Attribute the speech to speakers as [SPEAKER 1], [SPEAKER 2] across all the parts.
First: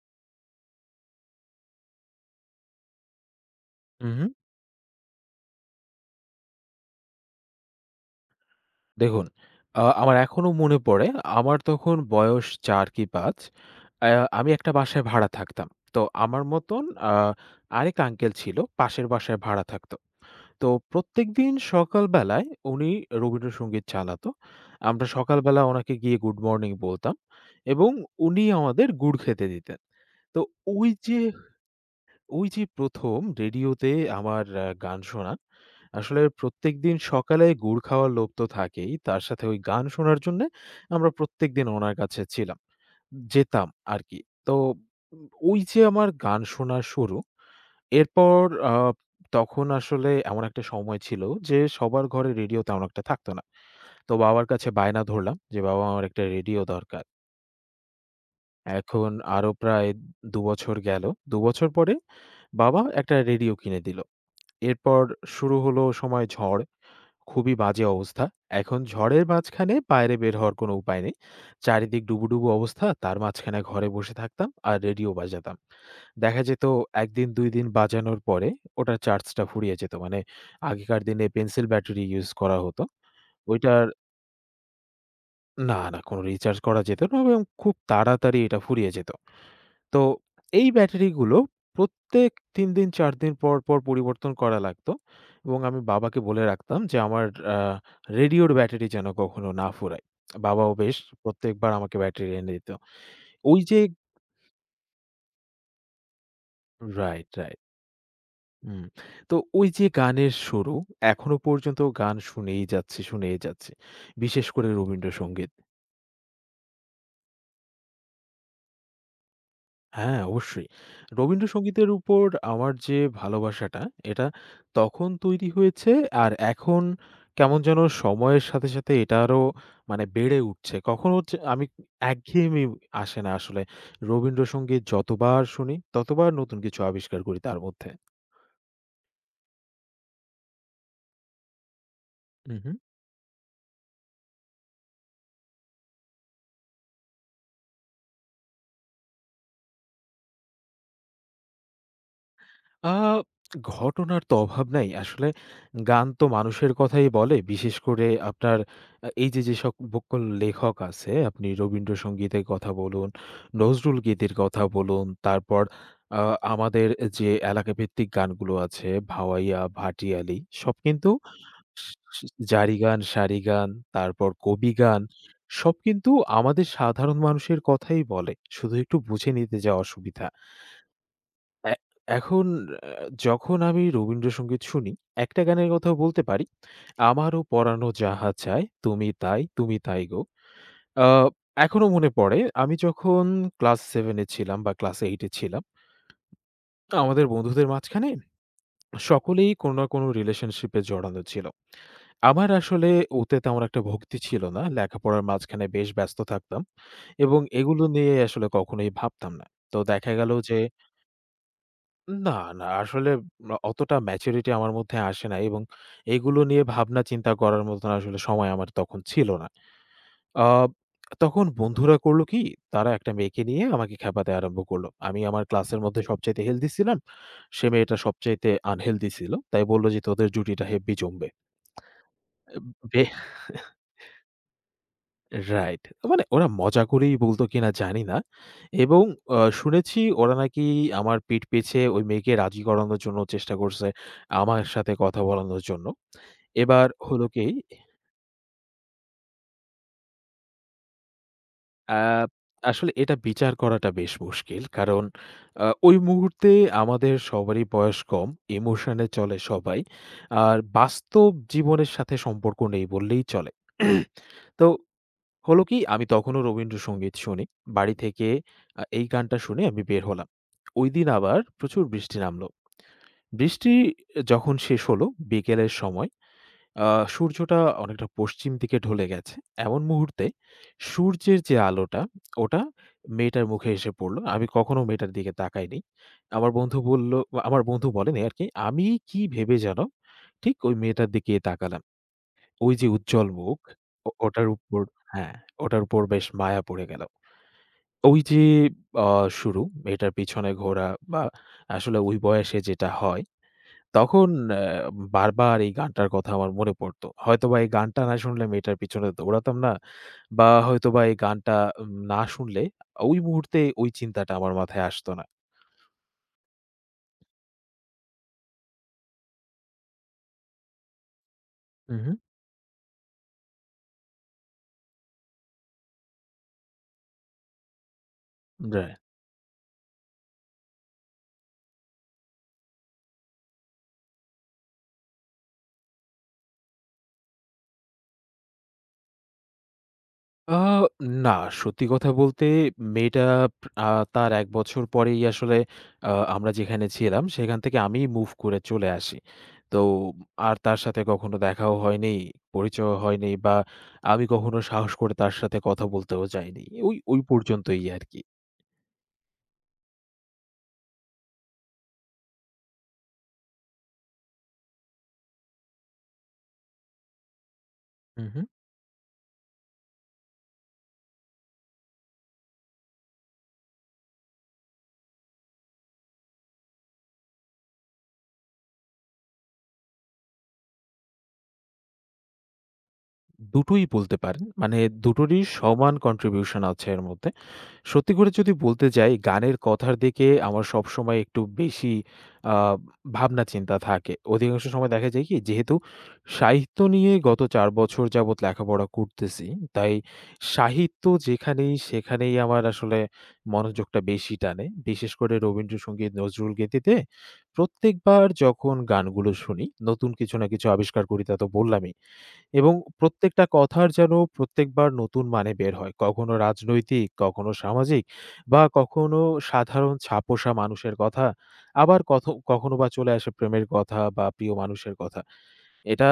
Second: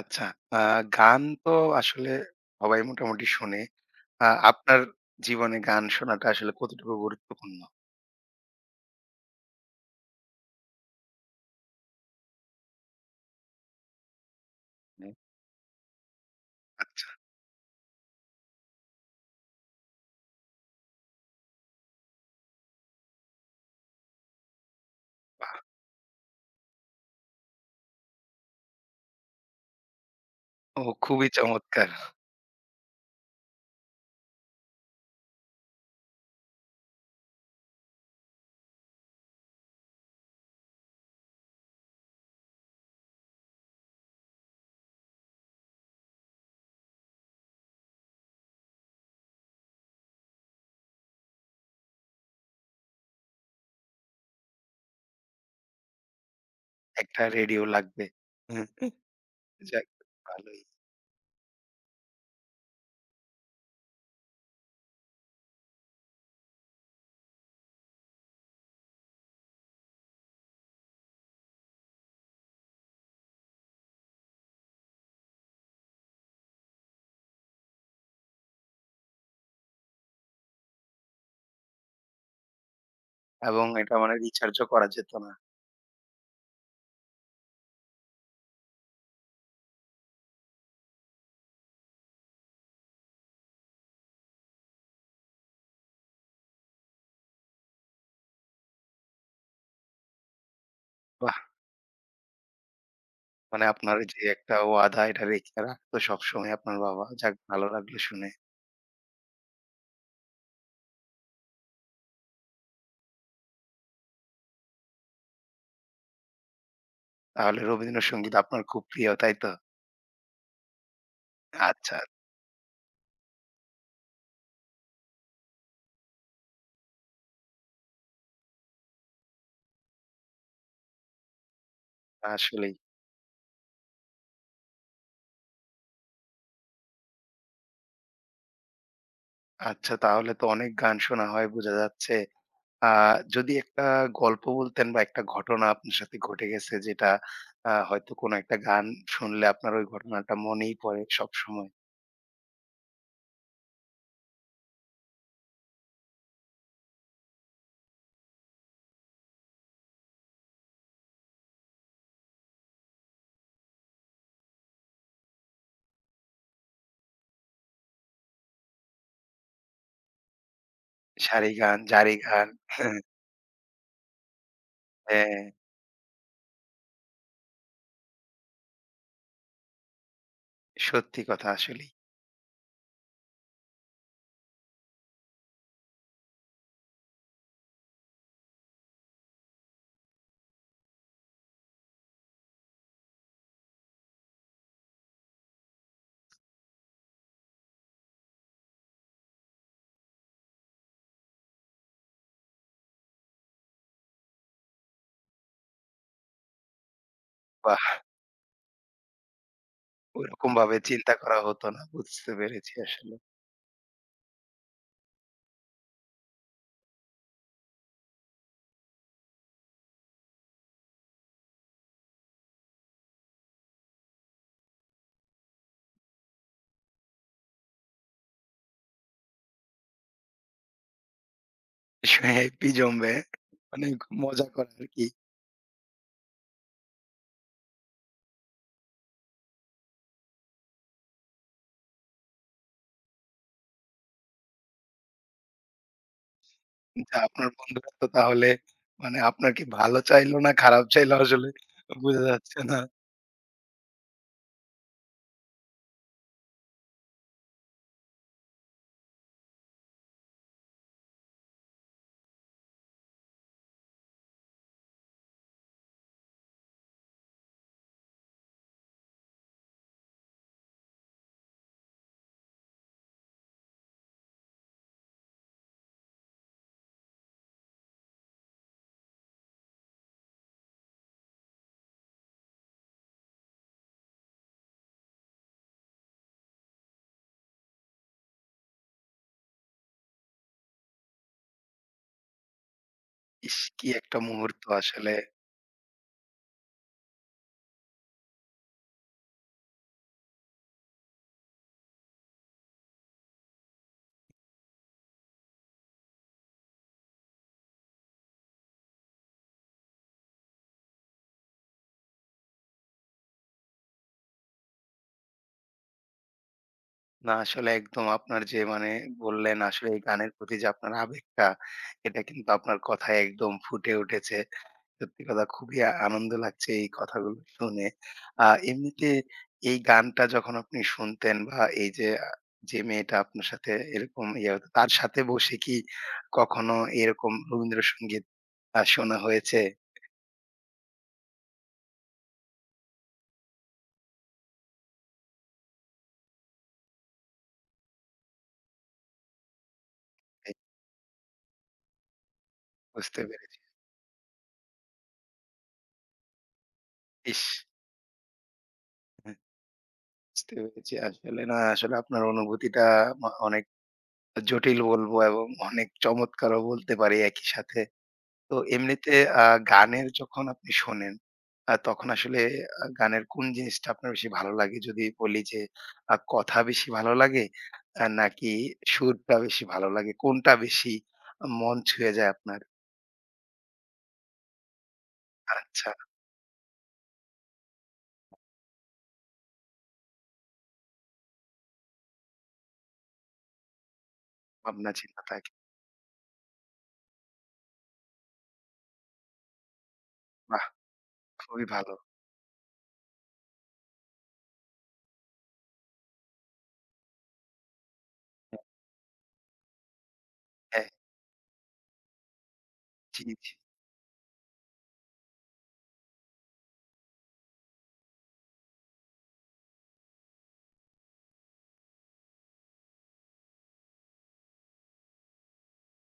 [SPEAKER 1] আচ্ছা। আ গান তো আসলে সবাই মোটামুটি শোনে।
[SPEAKER 2] হুম, হুম।
[SPEAKER 1] আপনার জীবনে গান শোনাটা আসলে কতটুকু গুরুত্বপূর্ণ?
[SPEAKER 2] দেখুন, আমার এখনো মনে পড়ে আমার তখন বয়স ৪ কি ৫। আ আমি একটা বাসায়
[SPEAKER 1] হুম।
[SPEAKER 2] ভাড়া থাকতাম। তো আমার মতন
[SPEAKER 1] আচ্ছা।
[SPEAKER 2] আ আরেক আঙ্কেল ছিল, পাশের বাসায় ভাড়া থাকতো। তো প্রত্যেকদিন সকালবেলায় উনি রবীন্দ্রসঙ্গীত চালাতো। আমরা সকালবেলা ওনাকে গিয়ে গুড মর্নিং বলতাম এবং উনি আমাদের গুড় খেতে দিতেন। তো
[SPEAKER 1] ও
[SPEAKER 2] ওই যে
[SPEAKER 1] খুবই চমৎকার।
[SPEAKER 2] ওই যে ১ম রেডিওতে আমার গান শোনা। আসলে প্রত্যেকদিন সকালে গুড় খাওয়ার লোভ তো থাকেই। তার সাথে ওই গান শোনার জন্যে আমরা প্রত্যেকদিন ওনার কাছে ছিলাম। যেতাম আরকি। তো ওই যে আমার গান শোনা শুরু। এরপর আ তখন আসলে এমন একটা সময় ছিল যে সবার ঘরে রেডিও তেমন একটা থাকতো না। তো বাবার কাছে বায়না ধরলাম যে, "বাবা আমার একটা রেডিও দরকার।"
[SPEAKER 1] একটা রেডিও লাগবে। হ্যাঁ।
[SPEAKER 2] এখন আরো
[SPEAKER 1] যাক
[SPEAKER 2] প্রায় ২
[SPEAKER 1] ভালোই।
[SPEAKER 2] বছর গেল। ২ বছর পরে বাবা একটা রেডিও কিনে দিল। এরপর শুরু হলো সময় ঝড়। খুবই বাজে অবস্থা। এখন ঝড়ের মাঝখানে বাইরে বের হওয়ার কোনো উপায় নেই। চারিদিক ডুবুডুবু অবস্থা। তার মাঝখানে ঘরে বসে থাকতাম আর রেডিও বাজাতাম। দেখা যেত ১ দিন ২ দিন বাজানোর পরে ওটার চার্জটা ফুরিয়ে যেত। মানে আগেকার দিনে পেন্সিল ব্যাটারি ইউজ করা হতো।
[SPEAKER 1] এবং
[SPEAKER 2] ওইটার
[SPEAKER 1] এটা মানে রিচার্জও করা যেত না।
[SPEAKER 2] না, না, কোনো রিচার্জ করা যেত না এবং খুব তাড়াতাড়ি এটা ফুরিয়ে যেত। তো এই ব্যাটারিগুলো প্রত্যেক ৩ দিন ৪ দিন পর পরিবর্তন করা লাগতো এবং আমি বাবাকে বলে রাখতাম যে আমার আ রেডিওর ব্যাটারি যেন কখনো না ফুরায়। বাবাও বেশ
[SPEAKER 1] বাহ!
[SPEAKER 2] প্রত্যেকবার আমাকে ব্যাটারি এনে দিত। ওই
[SPEAKER 1] মানে
[SPEAKER 2] যে
[SPEAKER 1] আপনার যে একটা ওয়াদা এটা রেখে রাখতো সবসময় আপনার বাবা।
[SPEAKER 2] রাইট,
[SPEAKER 1] যাক
[SPEAKER 2] রাইট।
[SPEAKER 1] ভালো লাগলো শুনে।
[SPEAKER 2] হুম। তো ওই যে গানের শুরু, এখনো পর্যন্ত গান শুনেই যাচ্ছি, শুনেই যাচ্ছি। বিশেষ করে রবীন্দ্রসঙ্গীত।
[SPEAKER 1] তাহলে রবীন্দ্রসঙ্গীত আপনার খুব প্রিয়, তাই তো?
[SPEAKER 2] হ্যাঁ, অবশ্যই। রবীন্দ্রসঙ্গীতের
[SPEAKER 1] আচ্ছা,
[SPEAKER 2] উপর আমার যে ভালোবাসাটা, এটা তখন তৈরি হয়েছে আর এখন কেমন যেন সময়ের সাথে, সাথে এটা আরো মানে বেড়ে উঠছে। কখনো হচ্ছে আমি একঘেয়েমি
[SPEAKER 1] আসলেই।
[SPEAKER 2] আসে না আসলে। রবীন্দ্রসঙ্গীত যতবার শুনি, ততবার নতুন কিছু আবিষ্কার করি তার মধ্যে।
[SPEAKER 1] আচ্ছা তাহলে তো অনেক গান শোনা হয় বোঝা যাচ্ছে।
[SPEAKER 2] উহু।
[SPEAKER 1] যদি একটা গল্প বলতেন বা একটা ঘটনা আপনার সাথে ঘটে গেছে যেটা হয়তো কোনো একটা গান শুনলে আপনার ওই ঘটনাটা মনেই পড়ে সব সময়।
[SPEAKER 2] আ ঘটনার তো অভাব নাই। আসলে গান তো মানুষের কথাই বলে। বিশেষ করে আপনার এই যে, সকল লেখক আছে, আপনি রবীন্দ্রসঙ্গীতের কথা বলুন, নজরুল গীতির কথা বলুন, তারপর আ আমাদের যে এলাকাভিত্তিক গানগুলো আছে, ভাওয়াইয়া, ভাটিয়ালি সব কিন্তু
[SPEAKER 1] সারি গান জারি
[SPEAKER 2] স
[SPEAKER 1] গান।
[SPEAKER 2] জারি গান, সারি গান, তারপর কবি গান
[SPEAKER 1] হ্যাঁ।
[SPEAKER 2] সব কিন্তু আমাদের সাধারণ মানুষের কথাই বলে। শুধু একটু বুঝে নিতে যা অসুবিধা।
[SPEAKER 1] সত্যি কথা
[SPEAKER 2] এ
[SPEAKER 1] আসলেই।
[SPEAKER 2] এখন আ যখন আমি রবীন্দ্রসঙ্গীত শুনি, একটা গানের কথা বলতে পারি। আমারও পরানো যাহা চায়, তুমি তাই, তুমি তাই গো। আ এখনো মনে পড়ে আমি যখন ক্লাস 7 এ ছিলাম বা ক্লাস 8 এ ছিলাম, আমাদের বন্ধুদের মাঝখানে সকলেই কোনো না কোনো রিলেশনশিপ এ জড়ানো ছিল। আমার আসলে ওতে তেমন একটা ভক্তি ছিল না। লেখাপড়ার মাঝখানে বেশ ব্যস্ত থাকতাম এবং
[SPEAKER 1] বা
[SPEAKER 2] এগুলো নিয়ে আসলে কখনোই ভাবতাম না। তো দেখা গেল
[SPEAKER 1] ওইরকম
[SPEAKER 2] যে
[SPEAKER 1] ভাবে চিন্তা করা হতো না,
[SPEAKER 2] না,
[SPEAKER 1] বুঝতে
[SPEAKER 2] না
[SPEAKER 1] পেরেছি
[SPEAKER 2] আসলে
[SPEAKER 1] আসলে।
[SPEAKER 2] অতটা ম্যাচুরিটি আমার মধ্যে আসে নাই এবং এগুলো নিয়ে ভাবনা চিন্তা করার মতন আসলে সময় আমার তখন ছিল না। আ তখন বন্ধুরা করলো কি? তারা একটা মেয়েকে নিয়ে আমাকে খেপাতে আরম্ভ করলো। আমি আমার ক্লাসের মধ্যে সবচাইতে হেলথি ছিলাম। সে মেয়েটা সবচাইতে আনহেলথি ছিল। তাই বলল যে, "তোদের জুটিটা হেব্বি জমবে।"
[SPEAKER 1] হ্যাপি
[SPEAKER 2] বে
[SPEAKER 1] জমবে হ্যাঁ? মানে, মজা করা আর কি।
[SPEAKER 2] রাইট। মানে ওরা মজা করেই বলতো কিনা জানি না। এবং শুনেছি ওরা নাকি আমার পিঠ পিছে ওই মেয়েকে রাজি করানোর জন্য চেষ্টা করছে, আমার সাথে কথা বলানোর জন্য। এবার
[SPEAKER 1] যে
[SPEAKER 2] হলো কি,
[SPEAKER 1] আপনার বন্ধুরা তো তাহলে মানে আপনার কি ভালো চাইলো না খারাপ চাইলো আসলে
[SPEAKER 2] আ
[SPEAKER 1] বোঝা যাচ্ছে না।
[SPEAKER 2] আসলে এটা বিচার করাটা বেশ মুশকিল। কারণ ওই মুহূর্তে আমাদের সবারই বয়স কম, ইমোশনে চলে সবাই। আর বাস্তব জীবনের সাথে সম্পর্ক নেই বললেই চলে। তো হলো কি আমি তখনও রবীন্দ্রসঙ্গীত শুনি। বাড়ি থেকে এই গানটা শুনে আমি বের হলাম। ঐদিন আবার প্রচুর বৃষ্টি নামলো। বৃষ্টি যখন শেষ হলো বিকেলের সময় আ সূর্যটা অনেকটা পশ্চিম দিকে ঢলে গেছে। এমন মুহূর্তে সূর্যের যে আলোটা ওটা মেয়েটার মুখে এসে পড়ল। আমি কখনো মেয়েটার দিকে তাকাইনি। আমার বন্ধু বলল আমার বন্ধু বলেনি আরকি। আমি কি ভেবে যেন ঠিক ওই মেয়েটার দিকে তাকালাম। ওই যে উজ্জ্বল মুখ,
[SPEAKER 1] ইস! কি
[SPEAKER 2] ও
[SPEAKER 1] একটা
[SPEAKER 2] ওটার
[SPEAKER 1] মুহূর্ত
[SPEAKER 2] উপর
[SPEAKER 1] আসলে।
[SPEAKER 2] হ্যাঁ, ওটার উপর বেশ মায়া পড়ে গেল। ওই যে আ শুরু, মেয়েটার পিছনে ঘোরা বা আসলে ওই বয়সে যেটা হয়, তখন বারবার এই গানটার কথা আমার মনে পড়ত। হয়তোবা এই গানটা না শুনলে মেয়েটার পিছনে দৌড়াতাম না বা হয়তোবা এই গানটা না শুনলে ওই মুহূর্তে ওই চিন্তাটা আমার মাথায় আসতো না।
[SPEAKER 1] না আসলে একদম আপনার যে মানে বললেন আসলে এই গানের প্রতি যে আপনার আবেগটা
[SPEAKER 2] উহু,
[SPEAKER 1] এটা কিন্তু আপনার কথায় একদম ফুটে উঠেছে। সত্যি কথা খুবই আনন্দ লাগছে এই কথাগুলো শুনে।
[SPEAKER 2] রাইট।
[SPEAKER 1] এমনিতে এই গানটা যখন আপনি শুনতেন বা এই যে যে মেয়েটা আপনার সাথে এরকম ইয়ে হতো, তার সাথে বসে কি কখনো এরকম রবীন্দ্রসঙ্গীত শোনা হয়েছে?
[SPEAKER 2] আ না, সত্যি কথা বলতে মেয়েটা আ তার ১ বছর পরেই আসলে আমরা যেখানে ছিলাম সেখান থেকে আমি মুভ করে চলে আসি। তো আর
[SPEAKER 1] এই
[SPEAKER 2] তার সাথে কখনো দেখাও হয়নি, পরিচয়ও
[SPEAKER 1] বুঝতে
[SPEAKER 2] হয়নি বা
[SPEAKER 1] পেরেছি।
[SPEAKER 2] আমি কখনো সাহস করে তার সাথে কথা বলতেও যাইনি। ওই ওই
[SPEAKER 1] ইস!
[SPEAKER 2] পর্যন্তই আরকি।
[SPEAKER 1] হ্যাঁ, বুঝতে পেরেছি আসলে, না আসলে আপনার অনুভূতিটা অনেক জটিল বলবো এবং অনেক চমৎকারও বলতে পারি একই সাথে।
[SPEAKER 2] হু, হু।
[SPEAKER 1] তো এমনিতে আ গানের যখন আপনি শোনেন, তখন আসলে গানের কোন জিনিসটা আপনার বেশি ভালো লাগে? যদি বলি যে কথা বেশি ভালো লাগে নাকি সুরটা বেশি ভালো লাগে? কোনটা বেশি মন ছুঁয়ে যায় আপনার?
[SPEAKER 2] দুটোই বলতে পারেন। মানে দুটোরই
[SPEAKER 1] আচ্ছা,
[SPEAKER 2] সমান কন্ট্রিবিউশন আছে এর মধ্যে। সত্যি করে যদি বলতে যাই, গানের কথার দিকে আমার সবসময় একটু বেশি আ ভাবনা চিন্তা থাকে। অধিকাংশ
[SPEAKER 1] ভাবনা
[SPEAKER 2] সময় দেখা
[SPEAKER 1] চিন্তা
[SPEAKER 2] যায় কি?
[SPEAKER 1] থাকে।
[SPEAKER 2] যেহেতু সাহিত্য নিয়ে গত ৪ বছর যাবৎ লেখাপড়া করতেছি, তাই
[SPEAKER 1] বাহ!
[SPEAKER 2] সাহিত্য
[SPEAKER 1] খুবই
[SPEAKER 2] যেখানেই
[SPEAKER 1] ভালো।
[SPEAKER 2] সেখানেই আমার আসলে মনোযোগটা বেশি টানে। বিশেষ করে রবীন্দ্রসঙ্গীত, নজরুল গীতিতে প্রত্যেকবার
[SPEAKER 1] হ্যাঁ।
[SPEAKER 2] যখন গানগুলো শুনি, নতুন কিছু না কিছু
[SPEAKER 1] হ্যাঁ,
[SPEAKER 2] আবিষ্কার করি তা তো বললামই। এবং
[SPEAKER 1] জি,
[SPEAKER 2] প্রত্যেকটা
[SPEAKER 1] জি।
[SPEAKER 2] কথার যেন প্রত্যেকবার নতুন মানে বের হয়। কখনো রাজনৈতিক, কখনো সামাজিক বা কখনো সাধারণ ছাপোষা মানুষের কথা। আবার কখনো বা চলে আসে প্রেমের কথা বা প্রিয় মানুষের কথা। এটা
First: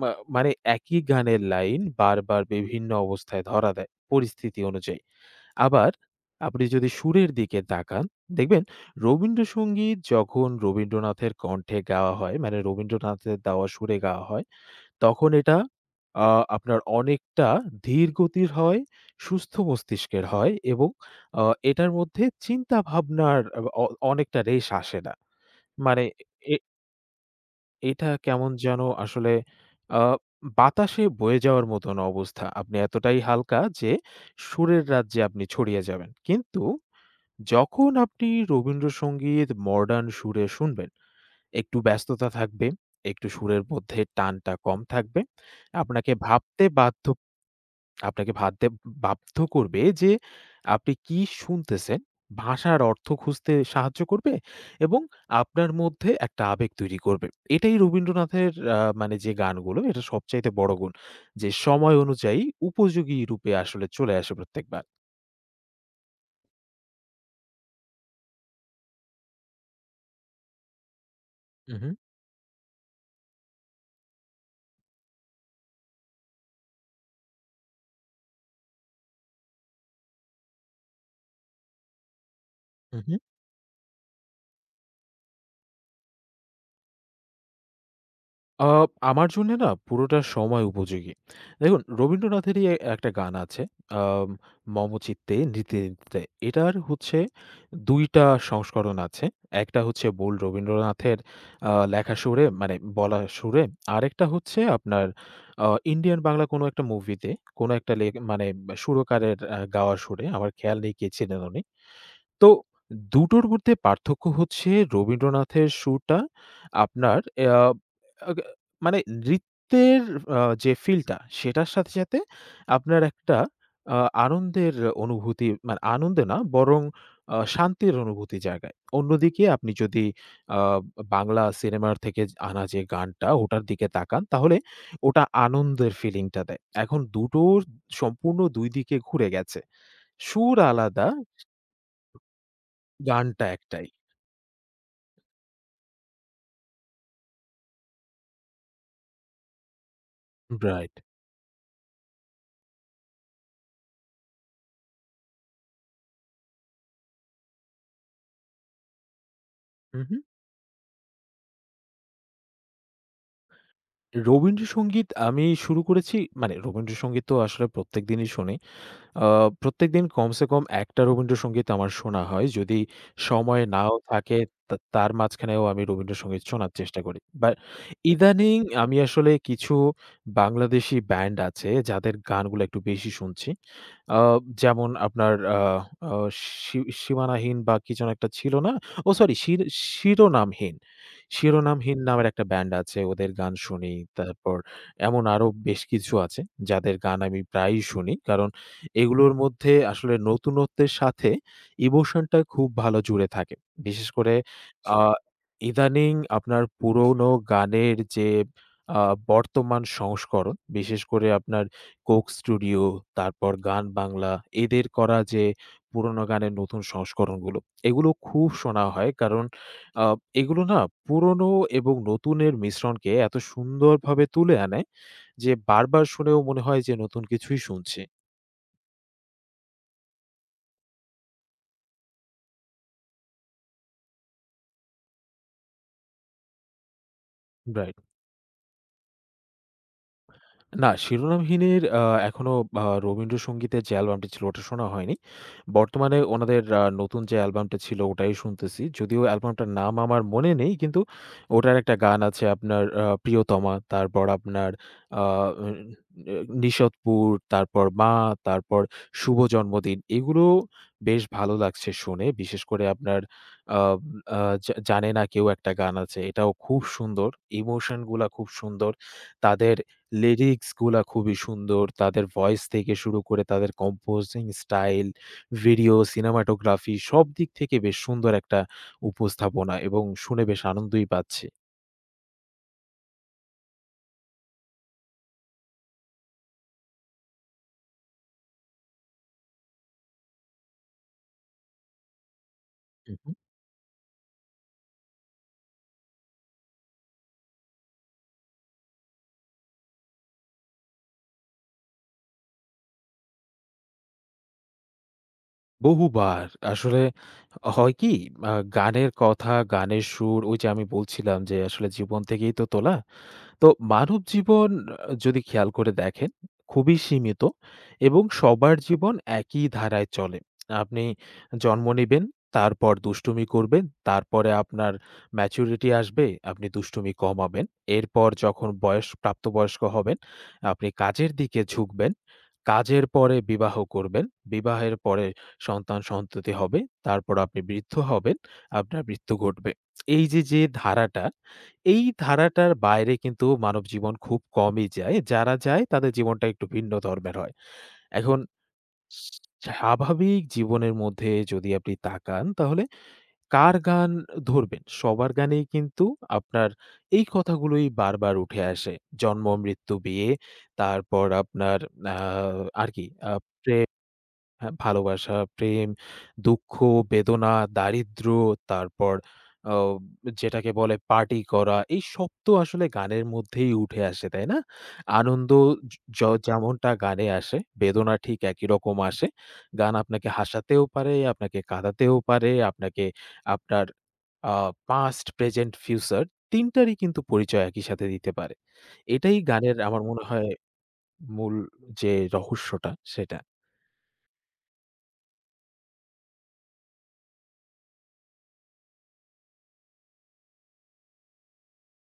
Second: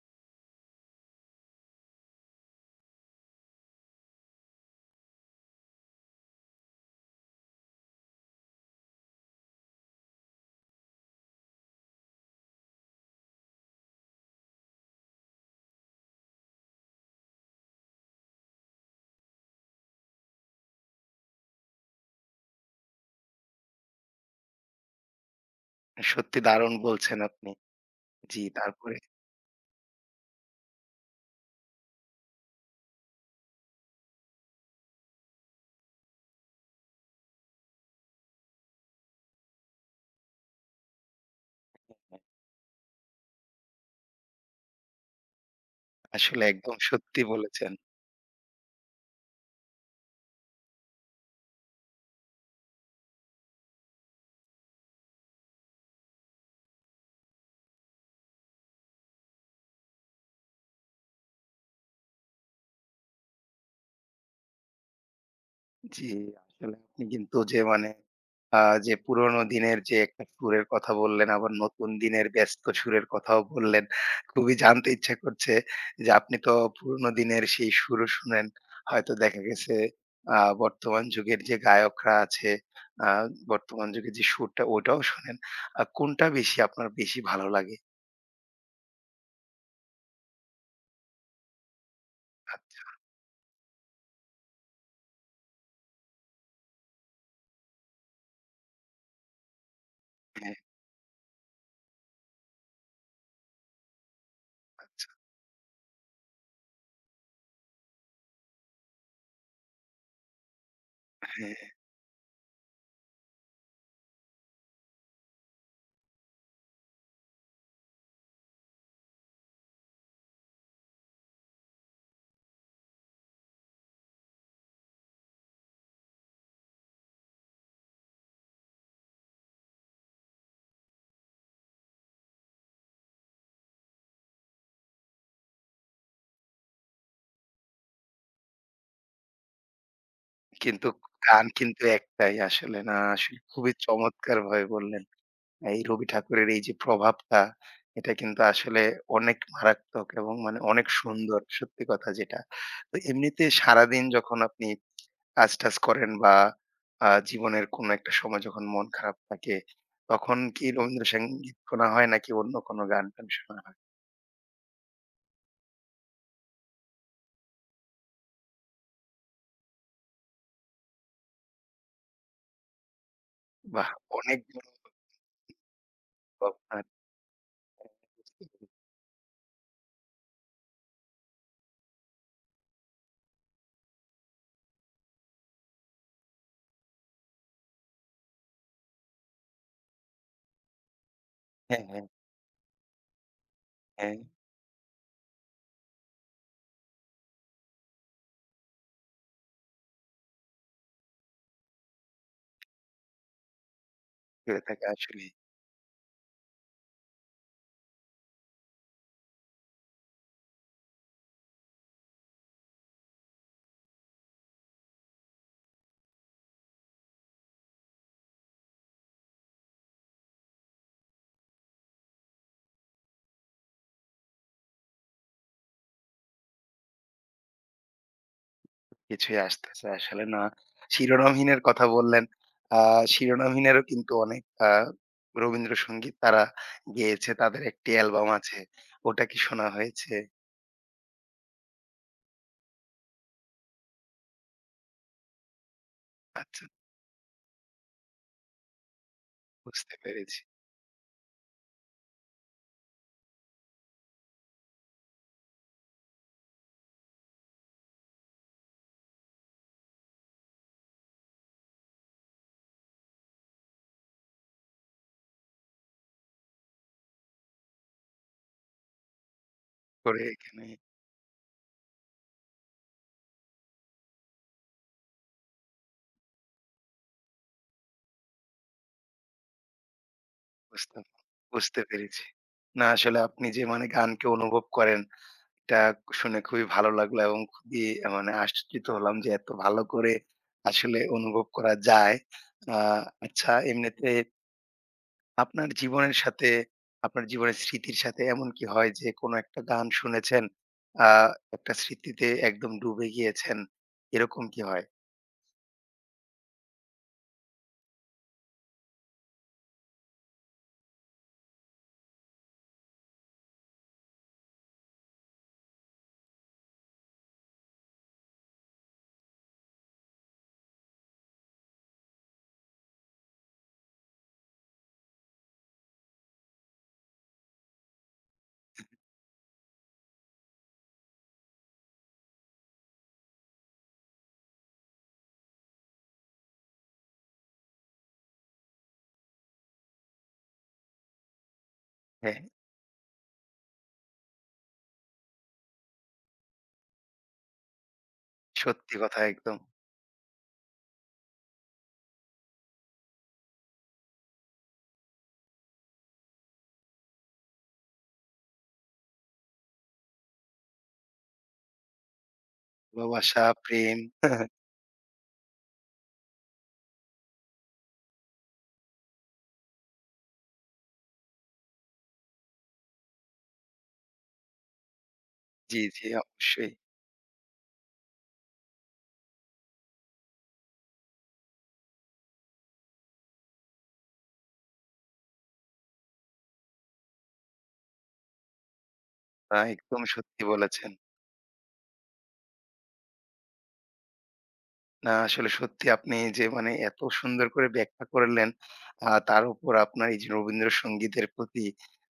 [SPEAKER 2] মা মানে একই গানের লাইন বারবার বিভিন্ন অবস্থায় ধরা দেয়, পরিস্থিতি অনুযায়ী। আবার আপনি যদি সুরের দিকে তাকান, দেখবেন রবীন্দ্রসঙ্গীত যখন রবীন্দ্রনাথের কণ্ঠে গাওয়া হয়, মানে রবীন্দ্রনাথের দেওয়া সুরে গাওয়া হয় তখন এটা আ আপনার অনেকটা ধীর গতির হয়, সুস্থ মস্তিষ্কের হয় এবং আ এটার মধ্যে চিন্তা ভাবনার আব অ অনেকটা রেশ আসে না। মানে
[SPEAKER 1] সত্যি
[SPEAKER 2] এ
[SPEAKER 1] দারুণ বলছেন আপনি।
[SPEAKER 2] এটা
[SPEAKER 1] জি,
[SPEAKER 2] কেমন যেন
[SPEAKER 1] তারপরে?
[SPEAKER 2] আসলে আ বাতাসে বয়ে যাওয়ার মতন অবস্থা। আপনি এতটাই হালকা যে সুরের রাজ্যে আপনি ছড়িয়ে যাবেন। কিন্তু যখন আপনি রবীন্দ্রসঙ্গীত মডার্ন সুরে শুনবেন একটু
[SPEAKER 1] হ্যাঁ।
[SPEAKER 2] ব্যস্ততা থাকবে, একটু সুরের মধ্যে টানটা কম থাকবে। আপনাকে
[SPEAKER 1] আসলে
[SPEAKER 2] ভাবতে
[SPEAKER 1] একদম
[SPEAKER 2] বাধ্য
[SPEAKER 1] সত্যি বলেছেন।
[SPEAKER 2] আপনাকে ভাবতে বাধ্য করবে যে আপনি কি শুনতেছেন, ভাষার অর্থ খুঁজতে সাহায্য করবে এবং আপনার মধ্যে একটা আবেগ তৈরি করবে। এটাই রবীন্দ্রনাথের মানে যে গানগুলো এটা সবচাইতে বড় গুণ। যে সময় অনুযায়ী উপযোগী রূপে আসলে চলে আসে প্রত্যেকবার।
[SPEAKER 1] জি, আসলে আপনি কিন্তু যে মানে আ যে পুরোনো দিনের যে একটা সুরের কথা বললেন, আবার নতুন
[SPEAKER 2] উহু,
[SPEAKER 1] দিনের ব্যস্ত সুরের কথাও বললেন। খুবই জানতে ইচ্ছা করছে যে আপনি তো পুরোনো দিনের সেই সুরও শুনেন। হয়তো দেখা গেছে আ বর্তমান যুগের যে গায়করা আছে, আ
[SPEAKER 2] উহু।
[SPEAKER 1] বর্তমান যুগে যে সুরটা ওটাও শোনেন। কোনটা বেশি আপনার বেশি ভালো লাগে?
[SPEAKER 2] আ আমার জন্যে না পুরোটা সময় উপযোগী। দেখুন রবীন্দ্রনাথেরই এ একটা গান আছে আম 'মম চিত্তে নৃত্যে নৃত্যে।' এটার হচ্ছে ২ টা সংস্করণ আছে। একটা হচ্ছে বোল
[SPEAKER 1] হ্যাঁ,
[SPEAKER 2] রবীন্দ্রনাথের লেখা সুরে মানে বলা সুরে। আরেকটা হচ্ছে আপনার আ ইন্ডিয়ান বাংলা কোনো একটা মুভিতে কোনো একটা মানে সুরকারের গাওয়া সুরে। আমার খেয়াল নেই কে ছিলেন
[SPEAKER 1] হ্যাঁ,
[SPEAKER 2] উনি। তো দুটোর মধ্যে পার্থক্য হচ্ছে রবীন্দ্রনাথের সুরটা আপনার আ আগ মানে নৃত্যের আ যে ফিলটা সেটার সাথে, সাথে আপনার একটা আ আনন্দের অনুভূতি মানে আনন্দে না বরং শান্তির অনুভূতি জাগায়। অন্যদিকে আপনি যদি আ বাংলা সিনেমার থেকে আনা যে গানটা ওটার দিকে তাকান তাহলে ওটা আনন্দের ফিলিংটা দেয়। এখন দুটোর সম্পূর্ণ ২ দিকে ঘুরে গেছে। সুর
[SPEAKER 1] কিন্তু
[SPEAKER 2] আলাদা,
[SPEAKER 1] গান কিন্তু একটাই আসলে। না আসলে
[SPEAKER 2] গানটা
[SPEAKER 1] খুবই
[SPEAKER 2] একটাই।
[SPEAKER 1] চমৎকারভাবে বললেন। এই রবি ঠাকুরের এই যে প্রভাবটা, এটা কিন্তু আসলে অনেক মারাত্মক এবং মানে অনেক
[SPEAKER 2] রাইট।
[SPEAKER 1] সুন্দর, সত্যি কথা যেটা। তো এমনিতে সারাদিন যখন আপনি কাজ-টাজ করেন বা জীবনের কোনো একটা সময় যখন মন খারাপ থাকে,
[SPEAKER 2] হু, হু।
[SPEAKER 1] তখন কি রবীন্দ্রসঙ্গীত শোনা হয় নাকি অন্য কোনো গান-টান শোনা হয়?
[SPEAKER 2] রবীন্দ্রসঙ্গীত আমি শুরু করেছি মানে রবীন্দ্রসঙ্গীত তো আসলে প্রত্যেকদিনই শুনি। আ প্রত্যেকদিন কমসে কম একটা রবীন্দ্রসঙ্গীত আমার শোনা হয়। যদি সময়
[SPEAKER 1] বাহ!
[SPEAKER 2] নাও থাকে
[SPEAKER 1] অনেক ভালো
[SPEAKER 2] তা তার মাঝখানেও আমি রবীন্দ্রসঙ্গীত
[SPEAKER 1] তো
[SPEAKER 2] শোনার
[SPEAKER 1] আপনার।
[SPEAKER 2] চেষ্টা করি। বাট ইদানিং আমি আসলে কিছু বাংলাদেশী ব্যান্ড আছে যাদের গানগুলো একটু বেশি শুনছি। আ যেমন আপনার আ আ সী সীমানাহীন বা কি যেন একটা ছিল না? ও সরি শিরোনামহীন।
[SPEAKER 1] হ্যাঁ,
[SPEAKER 2] শিরোনামহীন
[SPEAKER 1] হ্যাঁ,
[SPEAKER 2] নামের একটা ব্যান্ড আছে। ওদের গান শুনি।
[SPEAKER 1] হ্যাঁ,
[SPEAKER 2] তারপর এমন আরো বেশ কিছু আছে যাদের গান আমি প্রায়ই শুনি। কারণ এগুলোর মধ্যে আসলে নতুনত্বের সাথে ইমোশনটা খুব ভালো জুড়ে থাকে। বিশেষ করে জি।
[SPEAKER 1] করে থাকে
[SPEAKER 2] আ
[SPEAKER 1] আসলে।
[SPEAKER 2] ইদানিং আপনার পুরোনো গানের যে আ বর্তমান সংস্করণ, বিশেষ করে আপনার কোক স্টুডিও, তারপর গান বাংলা এদের করা যে পুরোনো গানের নতুন সংস্করণগুলো, এগুলো খুব শোনা হয়। কারণ আ এগুলো না পুরোনো এবং নতুনের মিশ্রণকে এত সুন্দরভাবে তুলে আনে যে বারবার শুনেও মনে হয় যে নতুন কিছুই শুনছি।
[SPEAKER 1] কিছুই আসতেছে আসলে না। শিরোনামহীনের কথা বললেন। আ শিরোনামহীনেরও কিন্তু অনেক আ রবীন্দ্রসঙ্গীত তারা গেয়েছে। তাদের একটি
[SPEAKER 2] রাইট।
[SPEAKER 1] অ্যালবাম আছে। ওটা কি শোনা হয়েছে?
[SPEAKER 2] না, 'শিরোনামহীনের' এখনো রবীন্দ্রসঙ্গীতের যে অ্যালবামটি ছিল ওটা শোনা হয়নি। বর্তমানে ওনাদের
[SPEAKER 1] আচ্ছা,
[SPEAKER 2] নতুন যে অ্যালবামটা ছিল ওটাই শুনতেছি। যদিও অ্যালবামটার নাম
[SPEAKER 1] বুঝতে
[SPEAKER 2] আমার
[SPEAKER 1] পেরেছি।
[SPEAKER 2] মনে নেই কিন্তু ওটার একটা গান আছে আপনার 'প্রিয়তমা', তারপর আপনার আ উন এ 'নিশতপুর', তারপর 'মা', তারপর 'শুভ জন্মদিন' এগুলো বেশ ভালো লাগছে শুনে। বিশেষ করে আপনার আ আ 'জা 'জানে না কেউ' একটা গান আছে। এটাও খুব সুন্দর। ইমোশন গুলা খুব সুন্দর। তাদের
[SPEAKER 1] করে এখানে।
[SPEAKER 2] লিরিক্স গুলা খুবই সুন্দর। তাদের ভয়েস থেকে শুরু করে তাদের কম্পোজিং স্টাইল, ভিডিও, সিনেমাটোগ্রাফি সব দিক থেকে বেশ সুন্দর একটা উপস্থাপনা এবং শুনে বেশ
[SPEAKER 1] বুঝতে
[SPEAKER 2] আনন্দই পাচ্ছি।
[SPEAKER 1] বুঝতে পেরেছি। না আসলে আপনি যে মানে গানকে অনুভব করেন এটা শুনে খুবই ভালো লাগলো এবং খুবই মানে আশ্চর্যিত হলাম যে এত ভালো করে আসলে অনুভব করা যায়। আ
[SPEAKER 2] হু, হু।
[SPEAKER 1] আচ্ছা এমনিতে আপনার জীবনের সাথে, আপনার জীবনের স্মৃতির সাথে এমন কি হয় যে কোনো একটা গান শুনেছেন, আ একটা স্মৃতিতে একদম ডুবে গিয়েছেন, এরকম কি হয়?
[SPEAKER 2] বহুবার আসলে হয় কি আ গানের কথা, গানের সুর ওই যে আমি বলছিলাম যে আসলে জীবন থেকেই তো তোলা। তো মানব জীবন যদি খেয়াল করে দেখেন, খুবই সীমিত এবং সবার জীবন একই ধারায় চলে। আপনি জন্ম নিবেন, তারপর দুষ্টুমি করবেন, তারপরে আপনার ম্যাচুরিটি আসবে, আপনি দুষ্টুমি কমাবেন। এরপর যখন বয়স প্রাপ্তবয়স্ক হবেন, আপনি কাজের দিকে ঝুঁকবেন। কাজের পরে বিবাহ করবেন। বিবাহের পরে সন্তান-সন্ততি হবে। তারপর আপনি বৃদ্ধ হবেন, আপনার মৃত্যু ঘটবে। এই যে, ধারাটা এই
[SPEAKER 1] হ্যাঁ,
[SPEAKER 2] ধারাটার বাইরে কিন্তু মানব জীবন খুব কমই যায়। যারা যায় তাদের জীবনটা একটু ভিন্ন ধর্মের হয়। এখন
[SPEAKER 1] সত্যি কথা একদম।
[SPEAKER 2] স্বাভাবিক জীবনের মধ্যে যদি আপনি তাকান তাহলে কার গান ধরবেন? সবার গানেই কিন্তু আপনার এই কথাগুলোই বারবার উঠে আসে। জন্ম, মৃত্যু, বিয়ে তারপর আপনার আ আর কি
[SPEAKER 1] ভালোবাসা,
[SPEAKER 2] প্রেম
[SPEAKER 1] প্রেম।
[SPEAKER 2] হ্যাঁ, ভালোবাসা, প্রেম, দুঃখ, বেদনা, দারিদ্র্য, তারপর আ যেটাকে বলে পার্টি করা, এই সব তো আসলে গানের মধ্যেই উঠে আসে, তাই না? আনন্দ
[SPEAKER 1] জি,
[SPEAKER 2] য
[SPEAKER 1] জি,
[SPEAKER 2] য-
[SPEAKER 1] অবশ্যই।
[SPEAKER 2] যেমনটা গানে আসে, বেদনা ঠিক একই রকম আসে। গান আপনাকে হাসাতেও পারে, আপনাকে কাঁদাতেও পারে, আপনাকে আপনার আ past, present, future ৩ টারই কিন্তু পরিচয় একই সাথে দিতে পারে। এটাই
[SPEAKER 1] না,
[SPEAKER 2] গানের
[SPEAKER 1] একদম
[SPEAKER 2] আমার মনে
[SPEAKER 1] সত্যি
[SPEAKER 2] হয়
[SPEAKER 1] বলেছেন।
[SPEAKER 2] মূল যে রহস্যটা, সেটা।
[SPEAKER 1] না, আসলে সত্যি আপনি যে মানে এত সুন্দর করে ব্যাখ্যা করলেন, তার উপর আপনার এই যে রবীন্দ্রসঙ্গীতের প্রতি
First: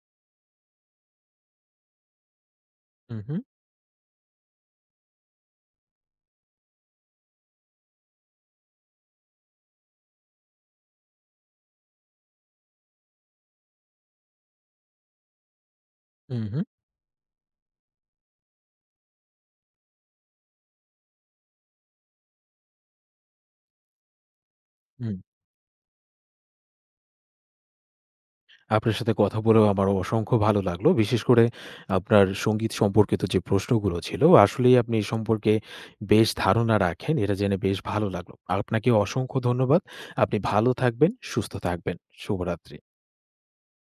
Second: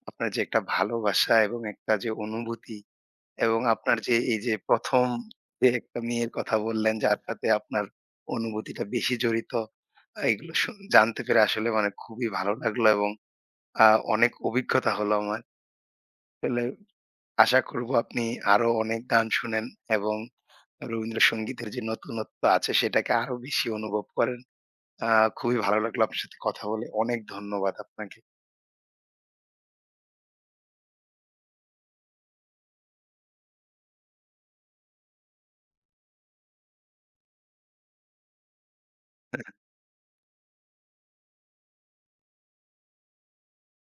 [SPEAKER 1] আপনার যে একটা ভালোবাসা এবং একটা যে অনুভূতি
[SPEAKER 2] হু, হু,
[SPEAKER 1] এবং আপনার যে এই যে ১ম যে একটা মেয়ের কথা বললেন, যার সাথে আপনার অনুভূতিটা বেশি জড়িত। এগুলো শুন জানতে পেরে আসলে মানে খুবই ভালো লাগলো এবং আ অনেক অভিজ্ঞতা হলো আমার।
[SPEAKER 2] হু, হু।
[SPEAKER 1] আসলে আশা করব আপনি আরো অনেক গান শুনেন এবং রবীন্দ্রসঙ্গীতের যে নতুনত্ব আছে সেটাকে আরো বেশি অনুভব করেন। আ
[SPEAKER 2] হুম।
[SPEAKER 1] খুবই ভালো লাগলো আপনার সাথে কথা বলে। অনেক ধন্যবাদ আপনাকে।
[SPEAKER 2] আপনার সাথে কথা বলেও আমার অসংখ্য ভালো লাগলো। বিশেষ করে আপনার সঙ্গীত সম্পর্কিত যে প্রশ্নগুলো ছিল, আসলেই আপনি এ সম্পর্কে বেশ ধারণা রাখেন। এটা জেনে বেশ ভালো লাগলো। আপনাকে অসংখ্য ধন্যবাদ। আপনি ভালো থাকবেন, সুস্থ থাকবেন। শুভরাত্রি।